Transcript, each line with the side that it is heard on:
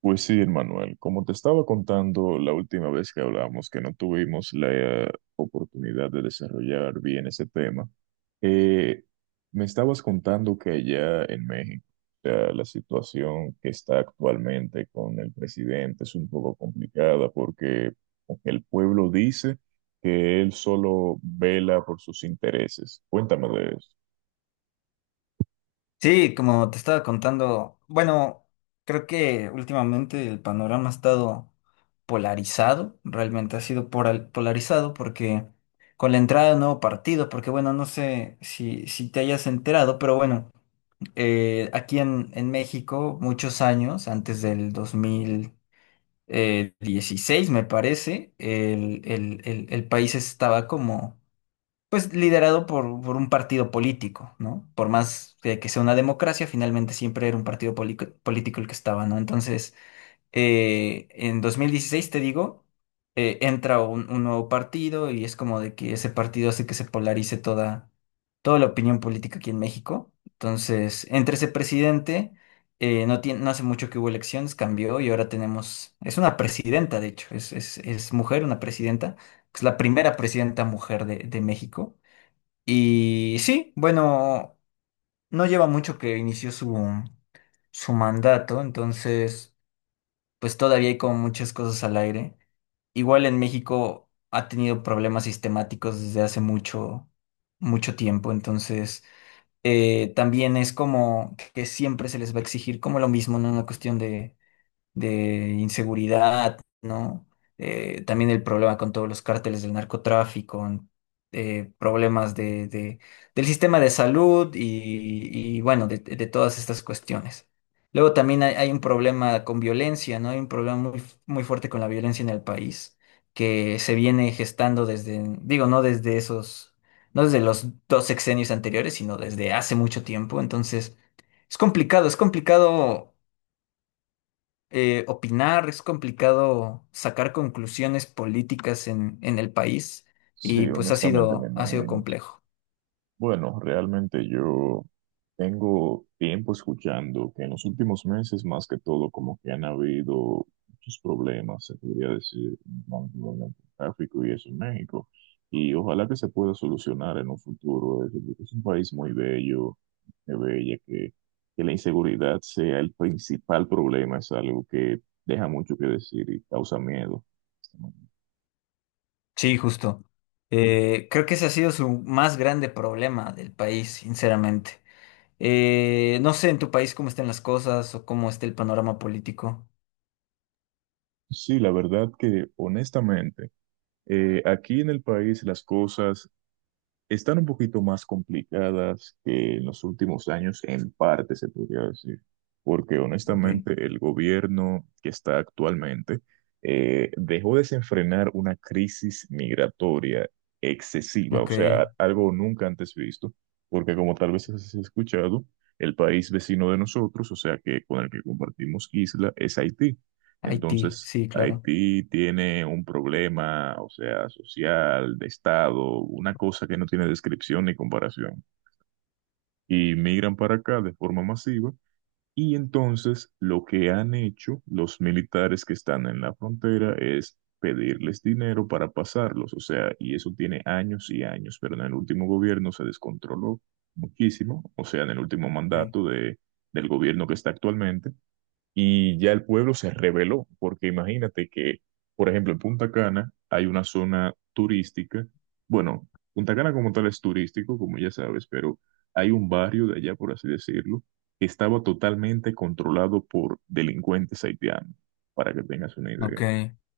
right: Pues sí, Manuel, como te estaba contando la última vez que hablamos, que no tuvimos la oportunidad de desarrollar bien ese tema, eh, me estabas contando que allá en México, o sea, la situación que está actualmente con el presidente es un poco complicada porque el pueblo dice que él solo vela por sus intereses. Cuéntame de eso.
left: Sí, como te estaba contando, bueno, creo que últimamente el panorama ha estado polarizado, realmente ha sido polarizado porque con la entrada de un nuevo partido, porque bueno, no sé si te hayas enterado, pero bueno, aquí en México, muchos años, antes del dos mil dieciséis, me parece, el país estaba como pues liderado por un partido político, ¿no? Por más que sea una democracia, finalmente siempre era un partido político el que estaba, ¿no? Entonces, en 2016 te digo, entra un nuevo partido y es como de que ese partido hace que se polarice toda la opinión política aquí en México. Entonces, entre ese presidente, no tiene, no hace mucho que hubo elecciones, cambió y ahora tenemos, es una presidenta, de hecho, es mujer, una presidenta, es la primera presidenta mujer de México. Y sí, bueno, no lleva mucho que inició su, su mandato, entonces pues todavía hay como muchas cosas al aire. Igual en México ha tenido problemas sistemáticos desde hace mucho, mucho tiempo, entonces también es como que siempre se les va a exigir como lo mismo, no una cuestión de inseguridad, ¿no? También el problema con todos los cárteles del narcotráfico, problemas del sistema de salud bueno, de todas estas cuestiones. Luego también hay un problema con violencia, ¿no? Hay un problema muy, muy fuerte con la violencia en el país, que se viene gestando desde, digo, no desde esos, no desde los dos sexenios anteriores, sino desde hace mucho tiempo. Entonces, es complicado opinar, es complicado sacar conclusiones políticas en el país y
right: Sí,
left: pues
right: honestamente me
left: ha sido
right: imagino.
left: complejo.
right: Bueno, realmente yo tengo tiempo escuchando que en los últimos meses, más que todo, como que han habido muchos problemas, se podría decir, con el tráfico y eso en México. Y ojalá que se pueda solucionar en un futuro. Es un país muy bello, muy bella, que la inseguridad sea el principal problema, es algo que deja mucho que decir y causa miedo.
left: Sí, justo. Creo que ese ha sido su más grande problema del país, sinceramente. No sé en tu país cómo están las cosas o cómo está el panorama político.
right: Sí, la verdad que honestamente, aquí en el país las cosas están un poquito más complicadas que en los últimos años, en parte se podría decir, porque
left: Ok.
right: honestamente el gobierno que está actualmente dejó desenfrenar una crisis migratoria excesiva, o
left: Ok.
right: sea, algo nunca antes visto, porque como tal vez has escuchado, el país vecino de nosotros, o sea, que con el que compartimos isla, es Haití.
left: Haití,
right: Entonces,
left: sí, claro.
right: Haití tiene un problema, o sea, social, de Estado, una cosa que no tiene descripción ni comparación. Y migran para acá de forma masiva. Y entonces lo que han hecho los militares que están en la frontera es pedirles dinero para pasarlos. O sea, y eso tiene años y años, pero en el último gobierno se descontroló muchísimo, o sea, en el último
left: Ok.
right: mandato de, del gobierno que está actualmente y ya el pueblo se rebeló, porque imagínate que, por ejemplo, en Punta Cana hay una zona turística, bueno, Punta Cana como tal es turístico, como ya sabes, pero hay un barrio de allá, por así decirlo, que estaba totalmente controlado por delincuentes haitianos, para que tengas una idea.
left: Ok.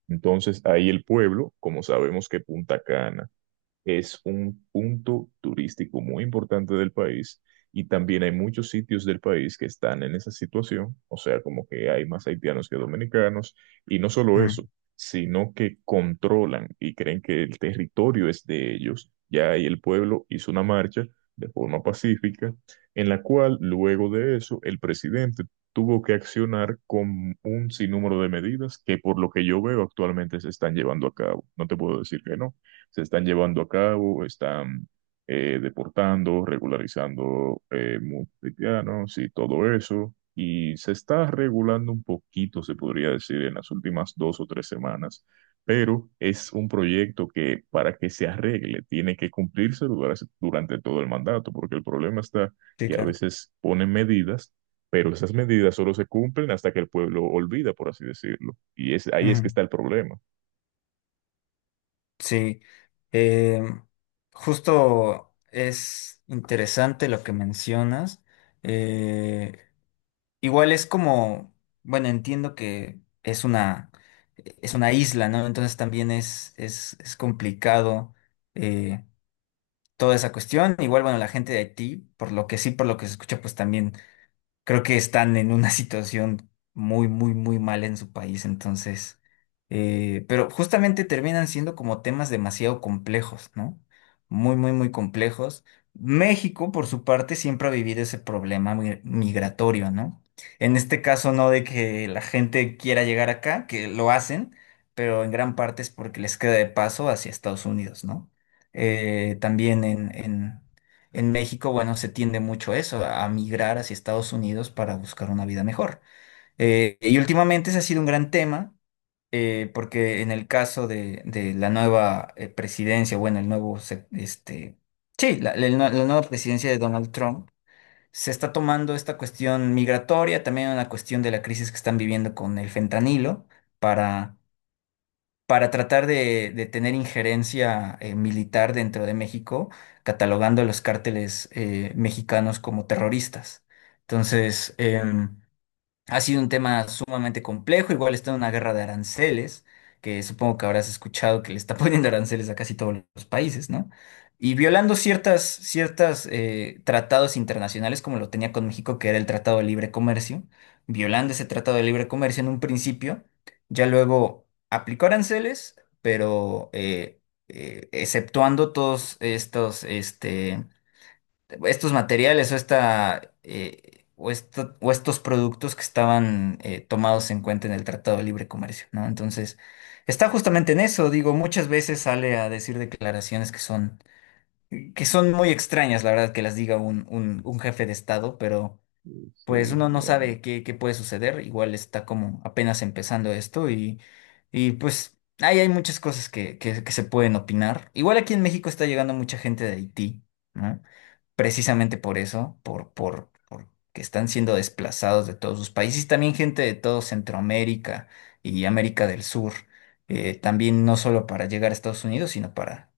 right: Entonces, ahí el pueblo, como sabemos que Punta Cana es un punto turístico muy importante del país y también hay muchos sitios del país que están en esa situación, o sea, como que hay más haitianos que dominicanos y no solo eso,
left: Mm,
right: sino que controlan y creen que el territorio es de ellos. Ya ahí el pueblo hizo una marcha de forma pacífica en la cual luego de eso el presidente tuvo que accionar con un sinnúmero de medidas que por lo que yo veo actualmente se están llevando a cabo. No te puedo decir que no se están llevando a cabo, están deportando, regularizando muchos haitianos y todo eso. Y se está regulando un poquito, se podría decir, en las últimas dos o tres semanas. Pero es un proyecto que para que se arregle tiene que cumplirse durante todo el mandato, porque el problema está
left: sí,
right: que a
left: claro.
right: veces ponen medidas pero esas medidas solo se cumplen hasta que el pueblo olvida, por así decirlo. Y es, ahí es que
left: Ujú.
right: está el problema.
left: Sí, eh, justo es interesante lo que mencionas. Eh, igual es como, bueno, entiendo que es una isla, ¿no? Entonces también es complicado eh, toda esa cuestión. Igual, bueno, la gente de Haití, por lo que sí, por lo que se escucha, pues también creo que están en una situación muy, muy, muy mal en su país, entonces, pero justamente terminan siendo como temas demasiado complejos, ¿no? Muy, muy, muy complejos. México, por su parte, siempre ha vivido ese problema migratorio, ¿no? En este caso, no de que la gente quiera llegar acá, que lo hacen, pero en gran parte es porque les queda de paso hacia Estados Unidos, ¿no? También en México, bueno, se tiende mucho eso, a migrar hacia Estados Unidos para buscar una vida mejor. Y últimamente ese ha sido un gran tema, porque en el caso de la nueva presidencia, bueno, el nuevo, se- este, sí, la nueva presidencia de Donald Trump, se está tomando esta cuestión migratoria, también una cuestión de la crisis que están viviendo con el fentanilo, para para tratar de tener injerencia militar dentro de México, catalogando a los cárteles mexicanos como terroristas. Entonces, ha sido un tema sumamente complejo, igual está en una guerra de aranceles, que supongo que habrás escuchado que le está poniendo aranceles a casi todos los países, ¿no? Y violando ciertas tratados internacionales, como lo tenía con México, que era el Tratado de Libre Comercio, violando ese Tratado de Libre Comercio en un principio, ya luego aplicó aranceles, pero exceptuando todos estos, este estos materiales o esta o estos productos que estaban tomados en cuenta en el Tratado de Libre Comercio, ¿no? Entonces, está justamente en eso, digo, muchas veces sale a decir declaraciones que son muy extrañas, la verdad, que las diga un jefe de Estado, pero pues
right: Sí,
left: uno no sabe qué, qué puede suceder, igual está como apenas empezando esto y pues ahí hay muchas cosas que se pueden opinar. Igual aquí en México está llegando mucha gente de Haití, ¿no? Precisamente por eso, por que están siendo desplazados de todos sus países, y también gente de todo Centroamérica y América del Sur, también no solo para llegar a Estados Unidos, sino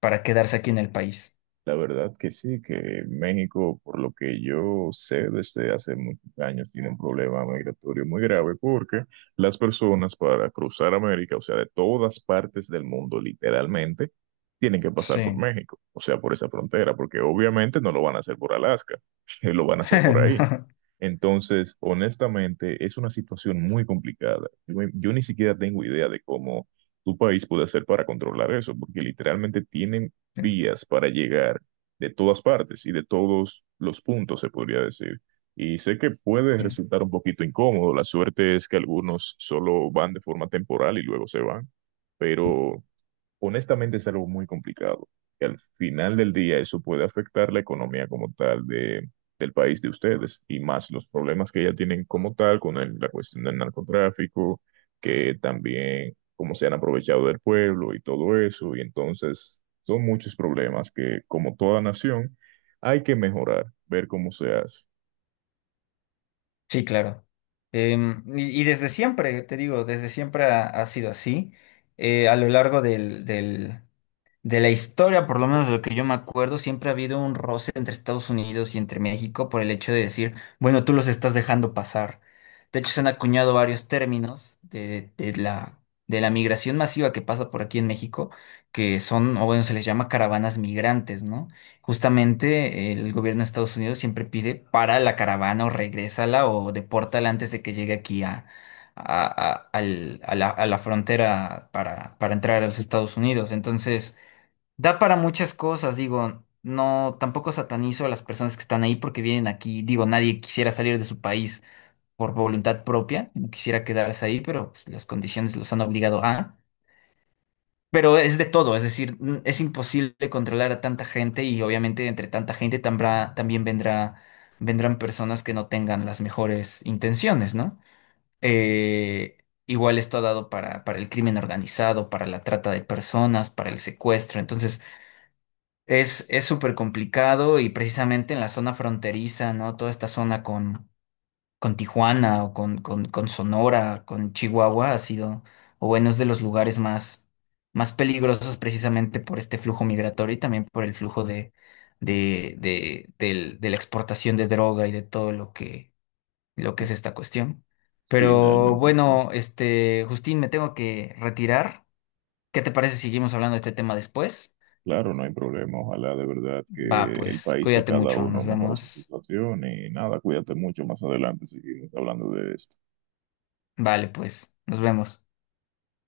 left: para quedarse aquí en el país.
right: la verdad que sí, que México, por lo que yo sé desde hace muchos años, tiene un problema migratorio muy grave porque las personas para cruzar América, o sea, de todas partes del mundo, literalmente, tienen que pasar por
left: Sí.
right: México, o sea, por esa frontera, porque obviamente no lo van a hacer por Alaska, lo van a hacer por ahí.
left: No.
right: Entonces, honestamente, es una situación muy complicada. Yo ni siquiera tengo idea de cómo tu país puede hacer para controlar eso, porque literalmente tienen
left: Sí,
right: vías para llegar de todas partes y de todos los puntos, se podría decir. Y sé que puede
left: sí.
right: resultar un poquito incómodo. La suerte es que algunos solo van de forma temporal y luego se van, pero honestamente es algo muy complicado. Y al final del día eso puede afectar la economía como tal de, del país de ustedes y más los problemas que ya tienen como tal con el- la cuestión del narcotráfico, que también cómo se han aprovechado del pueblo y todo eso. Y entonces son muchos problemas que como toda nación hay que mejorar, ver cómo se hace.
left: Sí, claro. Em, y desde siempre, te digo, desde siempre ha sido así. A lo largo de la historia, por lo menos de lo que yo me acuerdo, siempre ha habido un roce entre Estados Unidos y entre México por el hecho de decir, bueno, tú los estás dejando pasar. De hecho, se han acuñado varios términos de la migración masiva que pasa por aquí en México, que son, o bueno, se les llama caravanas migrantes, ¿no? Justamente el gobierno de Estados Unidos siempre pide para la caravana o regrésala o depórtala antes de que llegue aquí a la frontera para entrar a los Estados Unidos. Entonces, da para muchas cosas, digo, no, tampoco satanizo a las personas que están ahí porque vienen aquí, digo, nadie quisiera salir de su país por voluntad propia, no quisiera quedarse ahí, pero pues, las condiciones los han obligado a. Pero es de todo, es decir, es imposible controlar a tanta gente y obviamente entre tanta gente también vendrá, vendrán personas que no tengan las mejores intenciones, ¿no? Eh, igual esto ha dado para el crimen organizado, para la trata de personas, para el secuestro, entonces, es súper complicado y precisamente en la zona fronteriza, ¿no? Toda esta zona con Tijuana o con Sonora, con Chihuahua ha sido, o bueno, es de los lugares más, más peligrosos precisamente por este flujo migratorio y también por el flujo de la exportación de droga y de todo lo que es esta cuestión.
right: Sí,
left: Pero
right: realmente sí.
left: bueno, este, Justín, me tengo que retirar. ¿Qué te parece si seguimos hablando de este tema después?
right: Claro, no hay problema. Ojalá de verdad que
left: Va,
right: el
left: pues,
right: país de
left: cuídate
right: cada
left: mucho,
right: uno
left: nos
right: mejore su
left: vemos.
right: situación y nada, cuídate mucho. Más adelante seguimos hablando de esto.
left: Vale, pues, nos vemos.